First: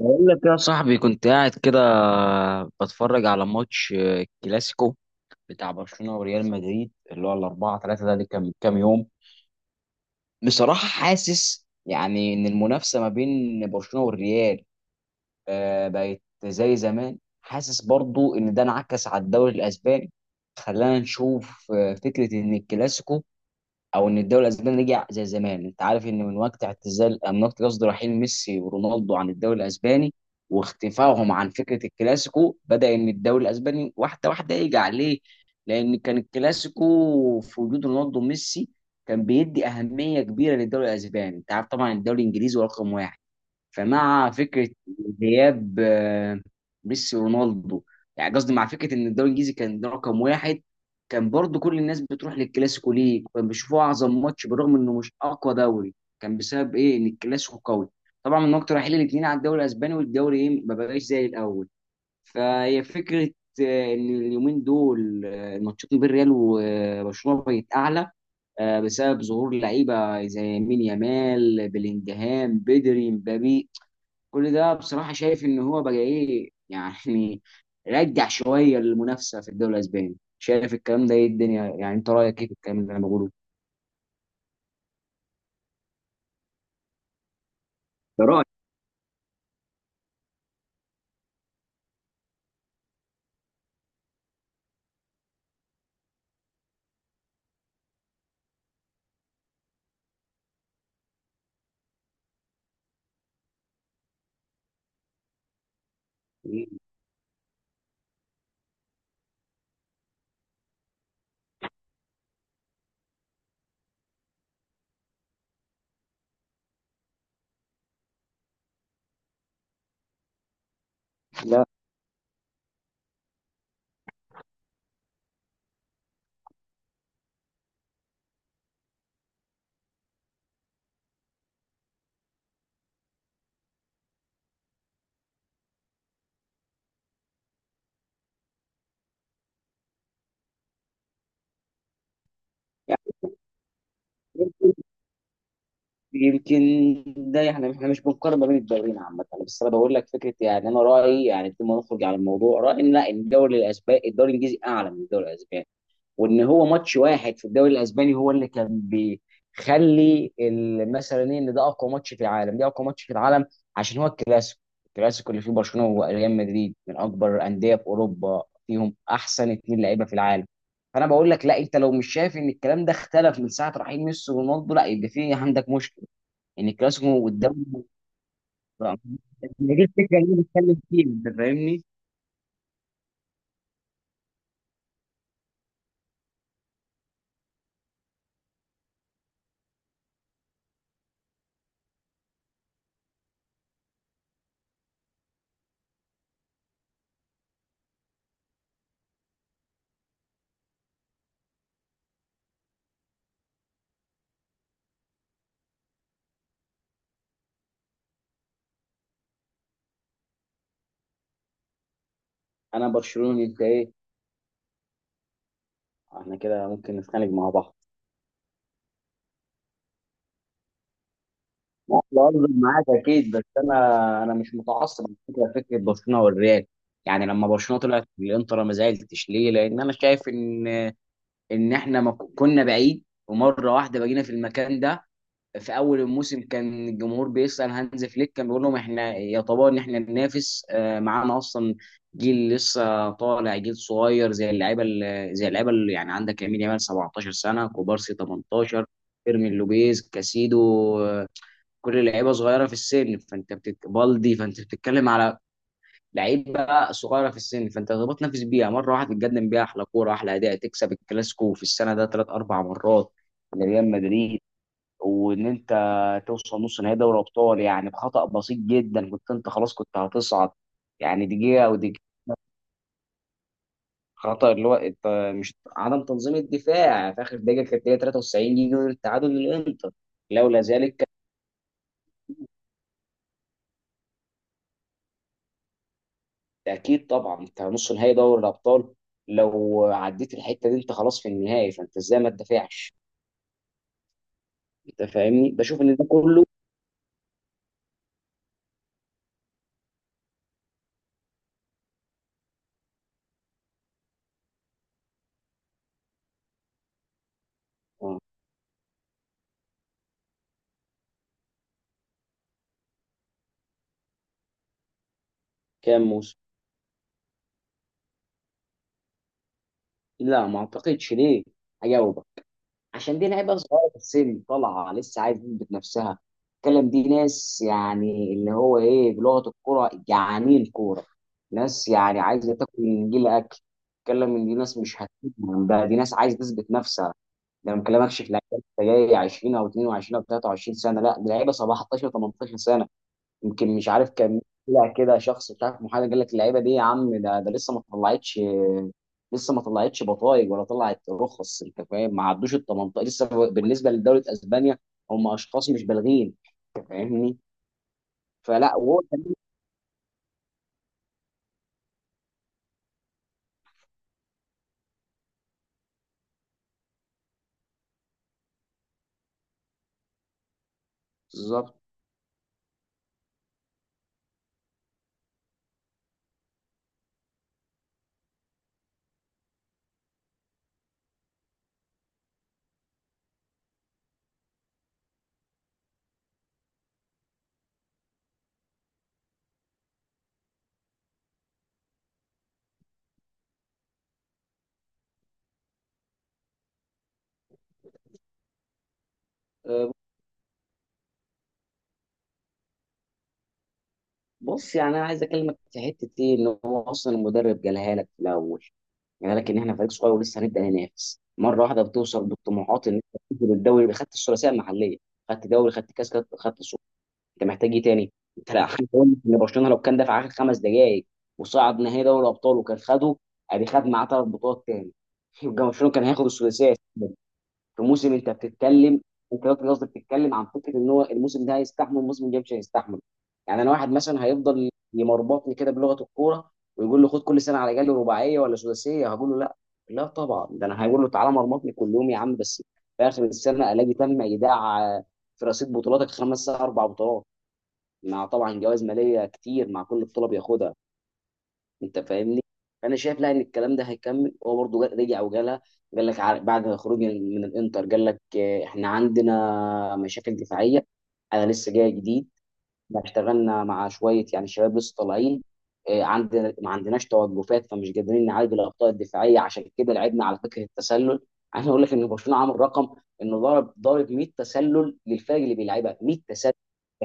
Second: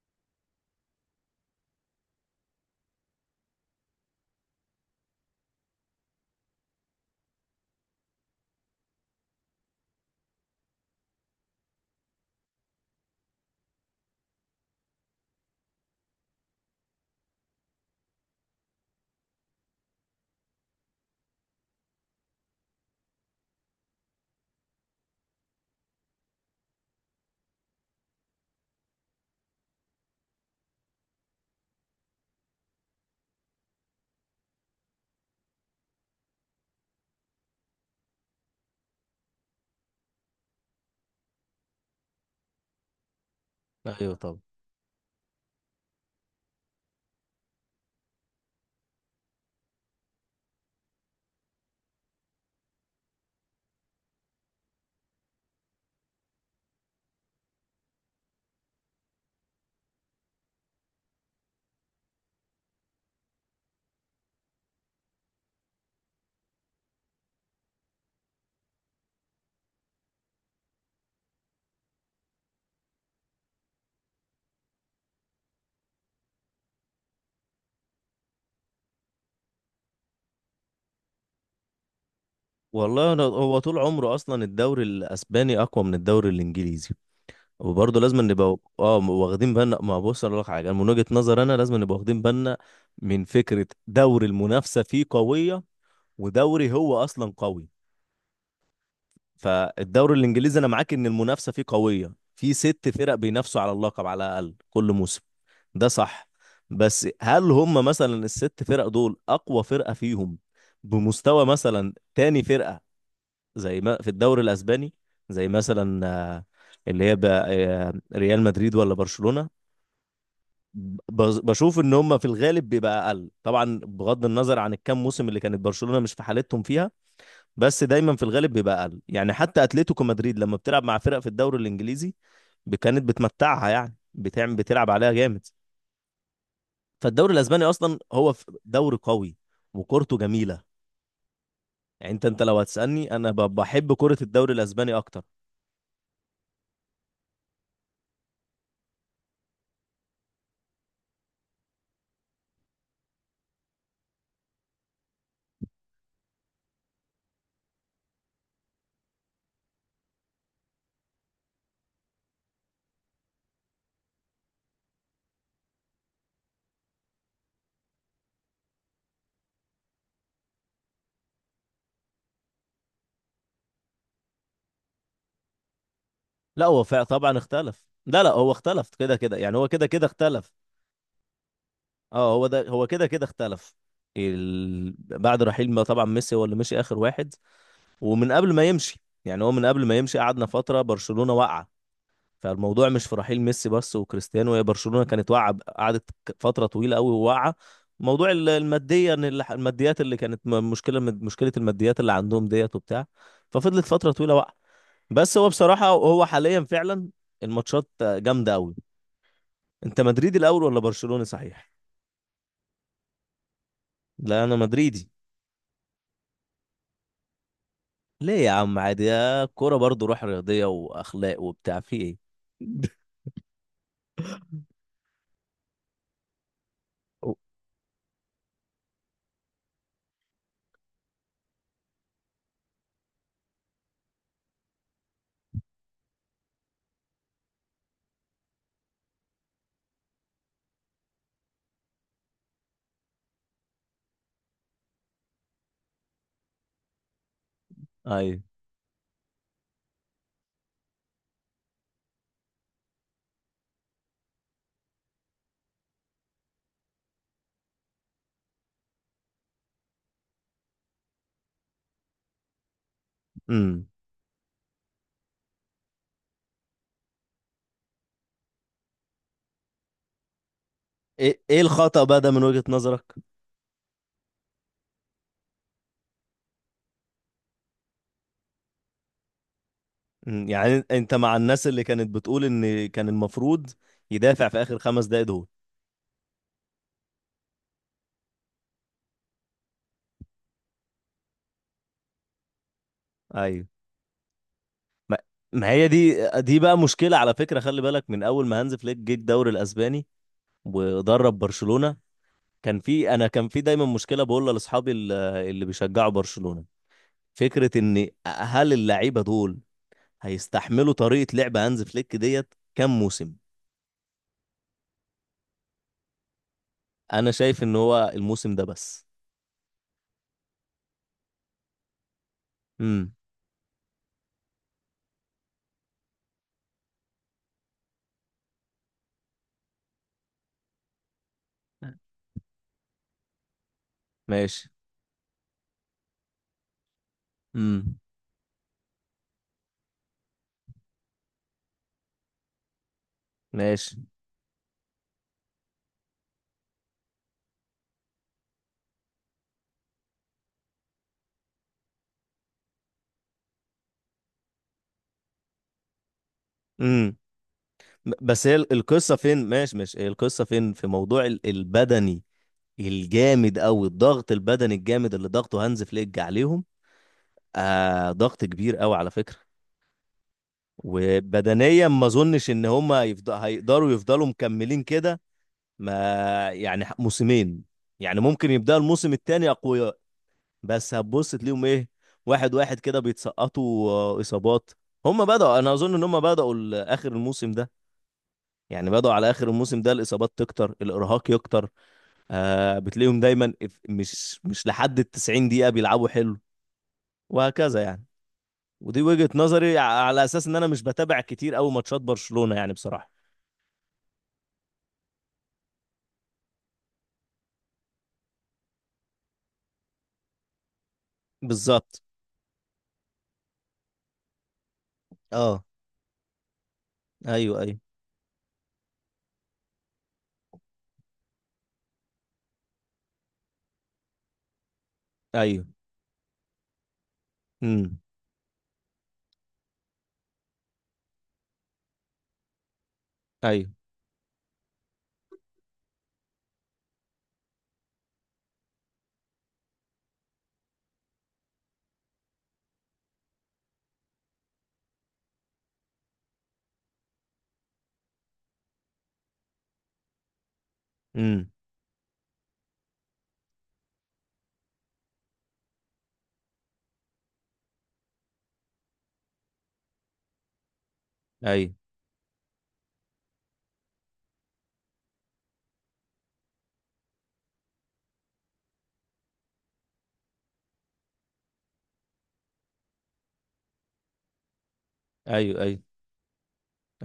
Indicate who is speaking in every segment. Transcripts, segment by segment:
Speaker 1: بقول لك يا صاحبي، كنت قاعد كده بتفرج على ماتش كلاسيكو بتاع برشلونة وريال مدريد، اللي هو 4-3 ده اللي كان من كام يوم. بصراحة حاسس يعني إن المنافسة ما بين برشلونة والريال، بقت زي زمان. حاسس برضو إن ده انعكس على الدوري الأسباني، خلانا نشوف فكرة إن الكلاسيكو او ان الدوري الاسباني رجع زي زمان. انت عارف ان من وقت اعتزال من وقت قصد، رحيل ميسي ورونالدو عن الدوري الاسباني واختفائهم عن فكره الكلاسيكو، بدا ان الدوري الاسباني واحده واحده يرجع ليه. لان كان الكلاسيكو في وجود رونالدو وميسي كان بيدي اهميه كبيره للدوري الاسباني. انت عارف طبعا الدوري الانجليزي هو رقم واحد.
Speaker 2: ايوه،
Speaker 1: فمع
Speaker 2: طبعا.
Speaker 1: فكره غياب ميسي ورونالدو، يعني قصدي، مع فكره ان الدوري الانجليزي كان رقم واحد، كان برضو كل الناس بتروح للكلاسيكو. ليه؟ كان بيشوفوه اعظم ماتش بالرغم انه مش اقوى دوري. كان بسبب ايه؟ ان الكلاسيكو قوي. طبعا من وقت رحيل الاثنين على الدوري الاسباني، والدوري ايه ما بقاش زي الاول. فهي فكره ان اليومين دول الماتشات ما بين ريال وبرشلونه بقت اعلى، بسبب ظهور لعيبه زي مين يامال، بلينجهام، بدري، مبابي. كل ده بصراحة شايف ان هو بقى ايه يعني، رجع شوية المنافسة في الدوري الاسباني. شايف الكلام ده ايه الدنيا، يعني انت رأيك ايه في الكلام اللي انا
Speaker 2: والله أنا
Speaker 1: بقوله؟
Speaker 2: هو طول عمره اصلا الدوري الاسباني اقوى من الدوري الانجليزي. وبرضه لازم
Speaker 1: ده رأيي.
Speaker 2: نبقى واخدين بالنا، ما بص اقول لك حاجه، أنا من وجهه نظر انا لازم نبقى واخدين بالنا من فكره دوري المنافسه فيه قويه، ودوري هو اصلا قوي. فالدوري الانجليزي انا معاك ان المنافسه فيه قويه، في ست فرق بينافسوا على اللقب على الاقل كل موسم، ده صح. بس هل هم مثلا الست فرق دول اقوى فرقه فيهم بمستوى مثلا تاني فرقه زي ما في الدوري الاسباني؟ زي مثلا اللي هي بقى ريال مدريد ولا برشلونة.
Speaker 1: لا
Speaker 2: بشوف ان هم في الغالب بيبقى اقل طبعا، بغض النظر عن الكام موسم اللي كانت برشلونة مش في حالتهم فيها، بس دايما في الغالب بيبقى اقل. يعني حتى اتلتيكو مدريد لما بتلعب مع فرق في الدوري الانجليزي كانت بتمتعها، يعني بتعمل بتلعب عليها جامد. فالدوري الاسباني اصلا هو دوري قوي وكورته جميلة. يعني انت لو
Speaker 1: يعني،
Speaker 2: هتسألني انا بحب كرة الدوري
Speaker 1: يمكن
Speaker 2: الاسباني اكتر.
Speaker 1: يمكن ده احنا مش بنقارن ما بين الدوريين عامة، بس انا بقول لك فكرة، يعني انا رأيي يعني بدون ما نخرج على الموضوع، رأيي ان، لا، الدوري الانجليزي اعلى من الدوري الاسباني، وان هو ماتش واحد في الدوري الاسباني هو اللي كان بيخلي مثلا ايه، ان ده اقوى ماتش في العالم، ده اقوى ماتش في العالم، عشان هو الكلاسيكو. الكلاسيكو اللي فيه برشلونه وريال مدريد من اكبر انديه في اوروبا، فيهم احسن اتنين لعيبه في العالم. فانا بقول لك، لا، انت لو مش شايف ان الكلام ده اختلف من ساعه رحيل ميسي ورونالدو، لا، يبقى في عندك مشكله.
Speaker 2: لا
Speaker 1: ان
Speaker 2: هو
Speaker 1: الكلاسيكو
Speaker 2: طبعا
Speaker 1: والدوري،
Speaker 2: اختلف، لا لا هو اختلف كده كده، يعني هو
Speaker 1: هي دي
Speaker 2: كده كده
Speaker 1: الفكره اللي أنا
Speaker 2: اختلف.
Speaker 1: بتكلم فيها، انت فاهمني؟
Speaker 2: اه هو ده هو كده كده اختلف. بعد رحيل، ما طبعا ميسي هو اللي مشي اخر واحد، ومن قبل ما يمشي، يعني هو من قبل ما يمشي قعدنا فتره برشلونه واقعه. فالموضوع مش في رحيل ميسي بس وكريستيانو، هي برشلونه كانت واقعه، قعدت فتره طويله قوي واقعه. موضوع الماديه، ان الماديات اللي كانت مشكله، مشكله الماديات اللي عندهم ديت وبتاع. ففضلت فتره طويله واقعه. بس هو بصراحه هو حاليا فعلا الماتشات جامده قوي. انت مدريدي الاول ولا برشلوني، صحيح؟
Speaker 1: انا برشلوني، انت ايه؟
Speaker 2: لا، انا مدريدي.
Speaker 1: احنا كده ممكن نتخانق مع بعض.
Speaker 2: ليه يا عم؟ عادي، يا كوره برضو، روح رياضيه واخلاق وبتاع في
Speaker 1: لا،
Speaker 2: ايه.
Speaker 1: بهزر معاك اكيد، بس انا مش متعصب من فكره برشلونه والريال. يعني لما برشلونه طلعت بالانتر ما زعلتش، ليه؟ لان انا شايف ان احنا ما كنا بعيد، ومره واحده بقينا في المكان ده. في اول الموسم كان الجمهور بيسال هانز فليك، كان بيقول لهم احنا يا طبعا، ان احنا ننافس معانا اصلا، جيل لسه طالع، جيل صغير، زي اللعيبه اللي يعني عندك، يمين يامال 17 سنه، كوبارسي
Speaker 2: ايوه.
Speaker 1: 18، فيرمين لوبيز، كاسيدو، آه، كل لعيبه صغيره في السن. فانت بالدي، فانت بتتكلم على لعيبه صغيره في السن، فانت تقدر تنافس بيها مره واحده، تقدم بيها احلى كوره، احلى اداء، تكسب الكلاسيكو في السنه ده ثلاث اربع مرات
Speaker 2: امم.
Speaker 1: لريال مدريد، وان انت توصل نص نهائي دوري ابطال، يعني بخطا بسيط جدا كنت انت خلاص كنت هتصعد، يعني
Speaker 2: ايه ايه
Speaker 1: دقيقه او دقيقه.
Speaker 2: الخطأ بقى ده من وجهة نظرك؟
Speaker 1: خطا اللي هو انت مش، عدم تنظيم الدفاع في اخر دقيقه كانت هي 93 يجي التعادل للانتر. لولا
Speaker 2: يعني
Speaker 1: ذلك،
Speaker 2: انت مع الناس اللي كانت بتقول ان كان المفروض يدافع في اخر 5 دقايق دول؟
Speaker 1: اكيد طبعا. انت نص نهائي دوري الابطال، لو عديت الحته دي انت خلاص في النهائي، فانت ازاي ما تدافعش؟
Speaker 2: ايوه.
Speaker 1: انت
Speaker 2: ما,
Speaker 1: فاهمني؟
Speaker 2: ما
Speaker 1: بشوف
Speaker 2: هي
Speaker 1: ان ده
Speaker 2: دي
Speaker 1: كله
Speaker 2: دي بقى مشكلة على فكرة، خلي بالك من اول ما هانز فليك جه الدوري الاسباني ودرب برشلونة. كان في، انا كان في دايما مشكلة بقولها لاصحابي اللي بيشجعوا برشلونة، فكرة ان
Speaker 1: آه.
Speaker 2: هل اللعيبة دول هيستحملوا طريقة لعب هانز فليك ديت كام موسم؟
Speaker 1: كام موسم؟
Speaker 2: انا شايف ان هو الموسم ده بس.
Speaker 1: لا ما اعتقدش، ليه؟ هجاوبك.
Speaker 2: امم.
Speaker 1: عشان دي لعيبه صغيره في السن طالعه لسه، عايزه تثبت نفسها. الكلام، دي ناس يعني اللي هو ايه بلغه الكوره، جعانين كوره. ناس يعني عايزه تاكل، من جيل اكل. الكلام من دي،
Speaker 2: ماشي.
Speaker 1: ناس مش هتفهم بقى، دي ناس عايزه تثبت نفسها. ده ما
Speaker 2: امم.
Speaker 1: بكلمكش في لعيبه لسه جاي 20 او 22 او 23 سنه، لا ده لعيبه 17 18 سنه. يمكن مش
Speaker 2: ماشي.
Speaker 1: عارف، كان طلع كده شخص مش عارف محامي قال لك اللعيبه دي يا عم ده لسه ما طلعتش. لسه ما طلعتش بطايق ولا طلعت رخص، انت فاهم، ما عدوش ال 18 لسه بالنسبه لدوله اسبانيا. هم اشخاص مش بالغين، انت
Speaker 2: امم.
Speaker 1: فاهمني.
Speaker 2: بس هي
Speaker 1: فلا
Speaker 2: القصة فين؟ ماشي، ماشي، هي القصة فين في موضوع البدني الجامد قوي، الضغط البدني الجامد اللي ضغطه هانز فليك عليهم. ضغط كبير قوي على فكرة،
Speaker 1: بالظبط.
Speaker 2: وبدنيا ما اظنش ان هم هيفضلوا مكملين كده، ما يعني موسمين، يعني ممكن يبدأ الموسم التاني أقوياء، بس هتبص تلاقيهم إيه؟ واحد واحد كده بيتسقطوا إصابات. هم بدأوا، أنا أظن إن هم بدأوا آخر الموسم ده، يعني بدأوا على آخر الموسم ده الإصابات تكتر الإرهاق يكتر. بتلاقيهم دايما مش لحد التسعين دقيقة بيلعبوا حلو، وهكذا يعني. ودي وجهة نظري
Speaker 1: أه،
Speaker 2: على أساس إن أنا مش بتابع كتير أوي ماتشات برشلونة يعني بصراحة.
Speaker 1: بص يعني انا عايز اكلمك في حته ايه، ان هو اصلا المدرب جالها لك في الاول، يعني لكن احنا فريق صغير ولسه هنبدا ننافس، مره واحده
Speaker 2: بالظبط.
Speaker 1: بتوصل بالطموحات ان انت تنزل الدوري، يبقى خدت الثلاثيه المحليه، خدت
Speaker 2: اه.
Speaker 1: دوري، خدت كاس، خدت سوبر. انت
Speaker 2: ايوه،
Speaker 1: محتاج
Speaker 2: ايوه.
Speaker 1: ايه تاني؟ انت لا حد يقول لك ان برشلونه لو كان دفع اخر 5 دقائق وصعد نهائي دوري الابطال وكان خده، ادي خد معاه 3 بطولات تاني. يبقى
Speaker 2: ايوه.
Speaker 1: برشلونه كان هياخد الثلاثيه في
Speaker 2: امم.
Speaker 1: موسم انت بتتكلم. انت دلوقتي قصدك بتتكلم عن فكره ان هو الموسم ده هيستحمل، الموسم الجاي مش هيستحمل. يعني انا
Speaker 2: ايوه.
Speaker 1: واحد مثلا هيفضل يمربطني كده بلغه الكوره، ويقول له خد كل سنه على جالي رباعيه ولا سداسيه، هقول له لا. لا طبعا، ده انا هقول له تعالى مرمطني كل يوم يا عم، بس في اخر السنه الاقي تم ايداع في رصيد بطولاتك خمس اربع بطولات، مع طبعا جوائز ماليه كتير مع كل بطوله بياخدها.
Speaker 2: امم.
Speaker 1: انت فاهمني؟ انا شايف، لا، ان الكلام ده هيكمل، هو برضه رجع وجالها. قال لك بعد خروج من الانتر، قال لك احنا عندنا مشاكل دفاعيه، انا
Speaker 2: ايوه،
Speaker 1: لسه جاي جديد، احنا اشتغلنا مع شويه يعني شباب لسه طالعين، ما عندناش توقفات، فمش قادرين نعالج الاخطاء الدفاعيه، عشان كده لعبنا على فكره التسلل. عايز اقول لك ان برشلونه عامل رقم انه ضارب 100 تسلل للفرق اللي
Speaker 2: ايوه، ايوه،
Speaker 1: بيلعبها، 100 تسلل.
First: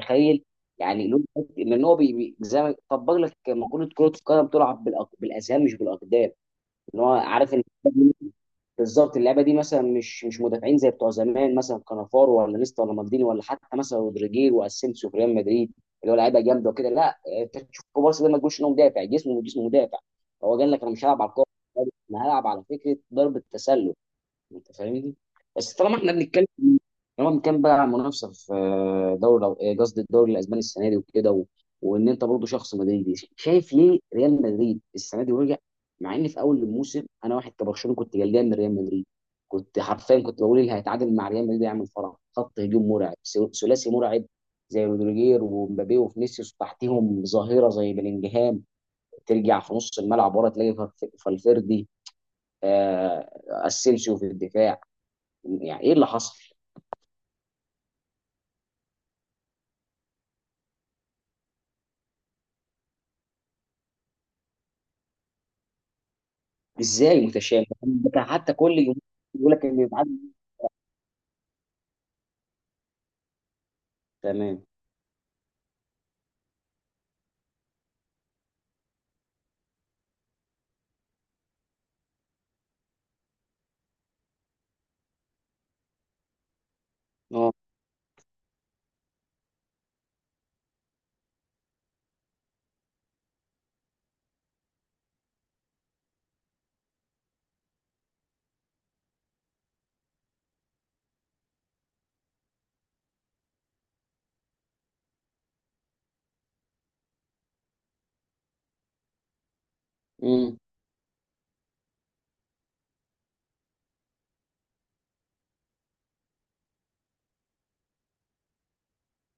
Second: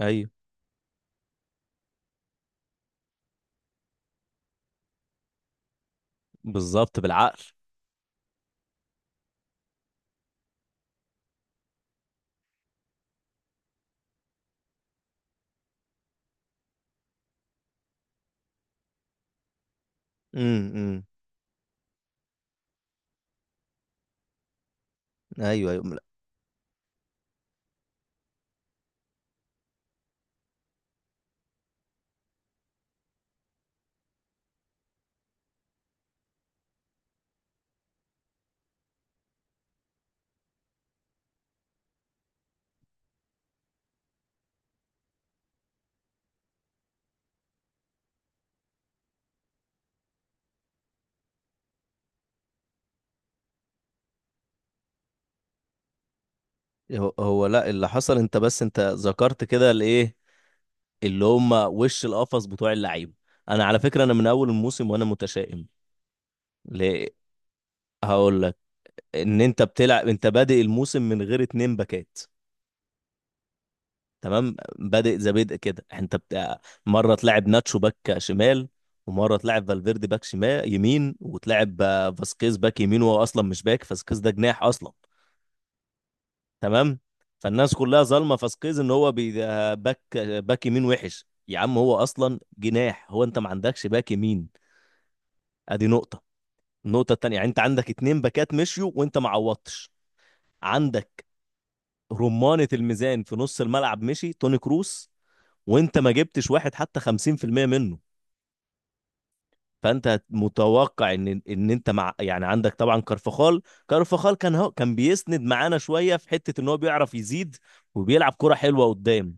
Speaker 2: ايوه.
Speaker 1: يعني لان هو زي ما طبق لك مقوله كره القدم تلعب بالاذهان مش بالاقدام.
Speaker 2: بالظبط،
Speaker 1: ان هو
Speaker 2: بالعقل.
Speaker 1: عارف بالظبط اللعبه دي، مثلا مش مدافعين زي بتوع زمان مثلا كانافارو ولا نيستا ولا مالديني ولا حتى مثلا رودريجير واسينسيو في ريال مدريد، اللي هو لعيبه جامده وكده. لا انت تشوف بارسا ده ما تقولش انه مدافع، جسمه جسمه مدافع. هو قال لك انا
Speaker 2: امم.
Speaker 1: مش هلعب على الكوره، انا هلعب على فكره ضرب التسلل. انت فاهمني؟
Speaker 2: ايوه،
Speaker 1: بس
Speaker 2: ايوه، لا.
Speaker 1: طالما بنتكلم بقى عن منافسه في دوري قصدي الدوري الاسباني السنه دي وكده و... وان انت برضه شخص مدريدي، شايف ليه ريال مدريد السنه دي ورجع. مع ان في اول الموسم انا واحد كبرشلونه كنت قلقان من ريال مدريد، كنت حرفيا كنت بقول اللي هيتعادل مع ريال مدريد هيعمل فرح، خط هجوم مرعب، ثلاثي مرعب، زي رودريجير ومبابي وفينيسيوس، تحتيهم ظاهره زي بلينجهام، ترجع في نص الملعب ورا تلاقي فالفيردي، اسينسيو في الدفاع. يعني ايه اللي حصل؟
Speaker 2: هو هو، لا اللي حصل، انت بس انت ذكرت كده الايه اللي هم وش القفص بتوع اللعيبه. انا على فكره انا من اول الموسم وانا متشائم. ليه؟
Speaker 1: ازاي متشابه؟ ده
Speaker 2: هقول
Speaker 1: حتى
Speaker 2: لك.
Speaker 1: كل يوم.
Speaker 2: ان
Speaker 1: يقول
Speaker 2: انت
Speaker 1: لك ان
Speaker 2: بتلعب،
Speaker 1: يتعدى.
Speaker 2: انت بادئ الموسم من غير اتنين باكات. تمام،
Speaker 1: تمام.
Speaker 2: بادئ زي بدء كده انت بتاع. مره تلعب ناتشو باك شمال، ومره تلعب فالفيردي باك شمال يمين، وتلعب فاسكيز باك يمين، وهو اصلا مش باك، فاسكيز ده جناح اصلا. تمام.
Speaker 1: اه.
Speaker 2: فالناس كلها ظالمه فاسكيز ان هو ده باك، باك يمين وحش يا عم، هو اصلا جناح، هو انت ما عندكش باك يمين. ادي نقطه. النقطه التانيه، يعني انت عندك اتنين باكات مشيوا وانت ما عوضتش. عندك رمانه الميزان في نص الملعب مشي توني كروس، وانت ما جبتش واحد حتى 50% منه. فانت
Speaker 1: امم.
Speaker 2: متوقع ان انت مع، يعني عندك طبعا كارفخال. كارفخال كان، هو كان بيسند معانا شويه في حته ان هو بيعرف يزيد، وبيلعب كرة حلوه قدام.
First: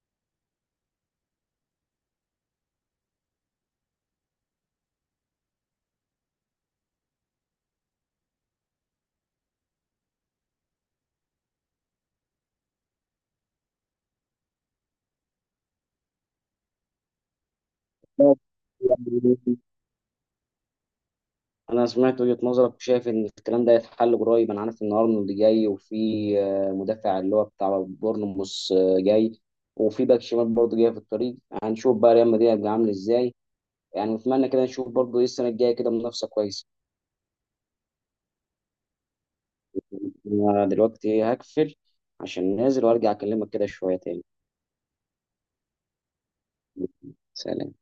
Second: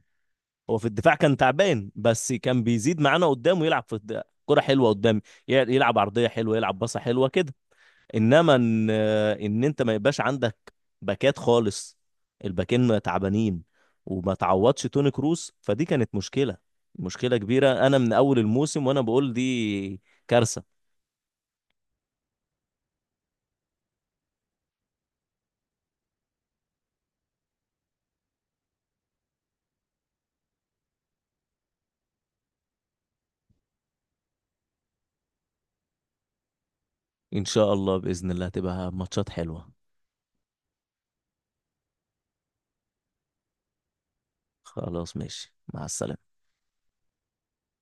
Speaker 2: هو في الدفاع كان تعبان، بس كان بيزيد معانا قدام ويلعب في كرة حلوة قدام، يلعب عرضية حلوة، يلعب باصة حلوة كده. انما ان انت ما يبقاش عندك باكات خالص، الباكين تعبانين، وما تعوضش توني كروس، فدي كانت مشكلة، مشكلة كبيرة، انا من اول الموسم وانا بقول دي كارثة.
Speaker 1: انا سمعت وجهة نظرك، وشايف ان الكلام ده يتحل قريب. انا عارف ان ارنولد جاي، وفي مدافع اللي هو بتاع بورنموث جاي، وفي باك شمال برضه جاي في الطريق. هنشوف بقى ريال مدريد هيبقى عامل ازاي. يعني نتمنى كده نشوف برضه ايه السنه الجايه كده منافسه كويسه.
Speaker 2: ان شاء الله، بإذن الله هتبقى ماتشات حلوة.
Speaker 1: انا دلوقتي هقفل عشان نازل، وارجع اكلمك كده شويه تاني.
Speaker 2: خلاص، ماشي، مع السلامة.
Speaker 1: سلام.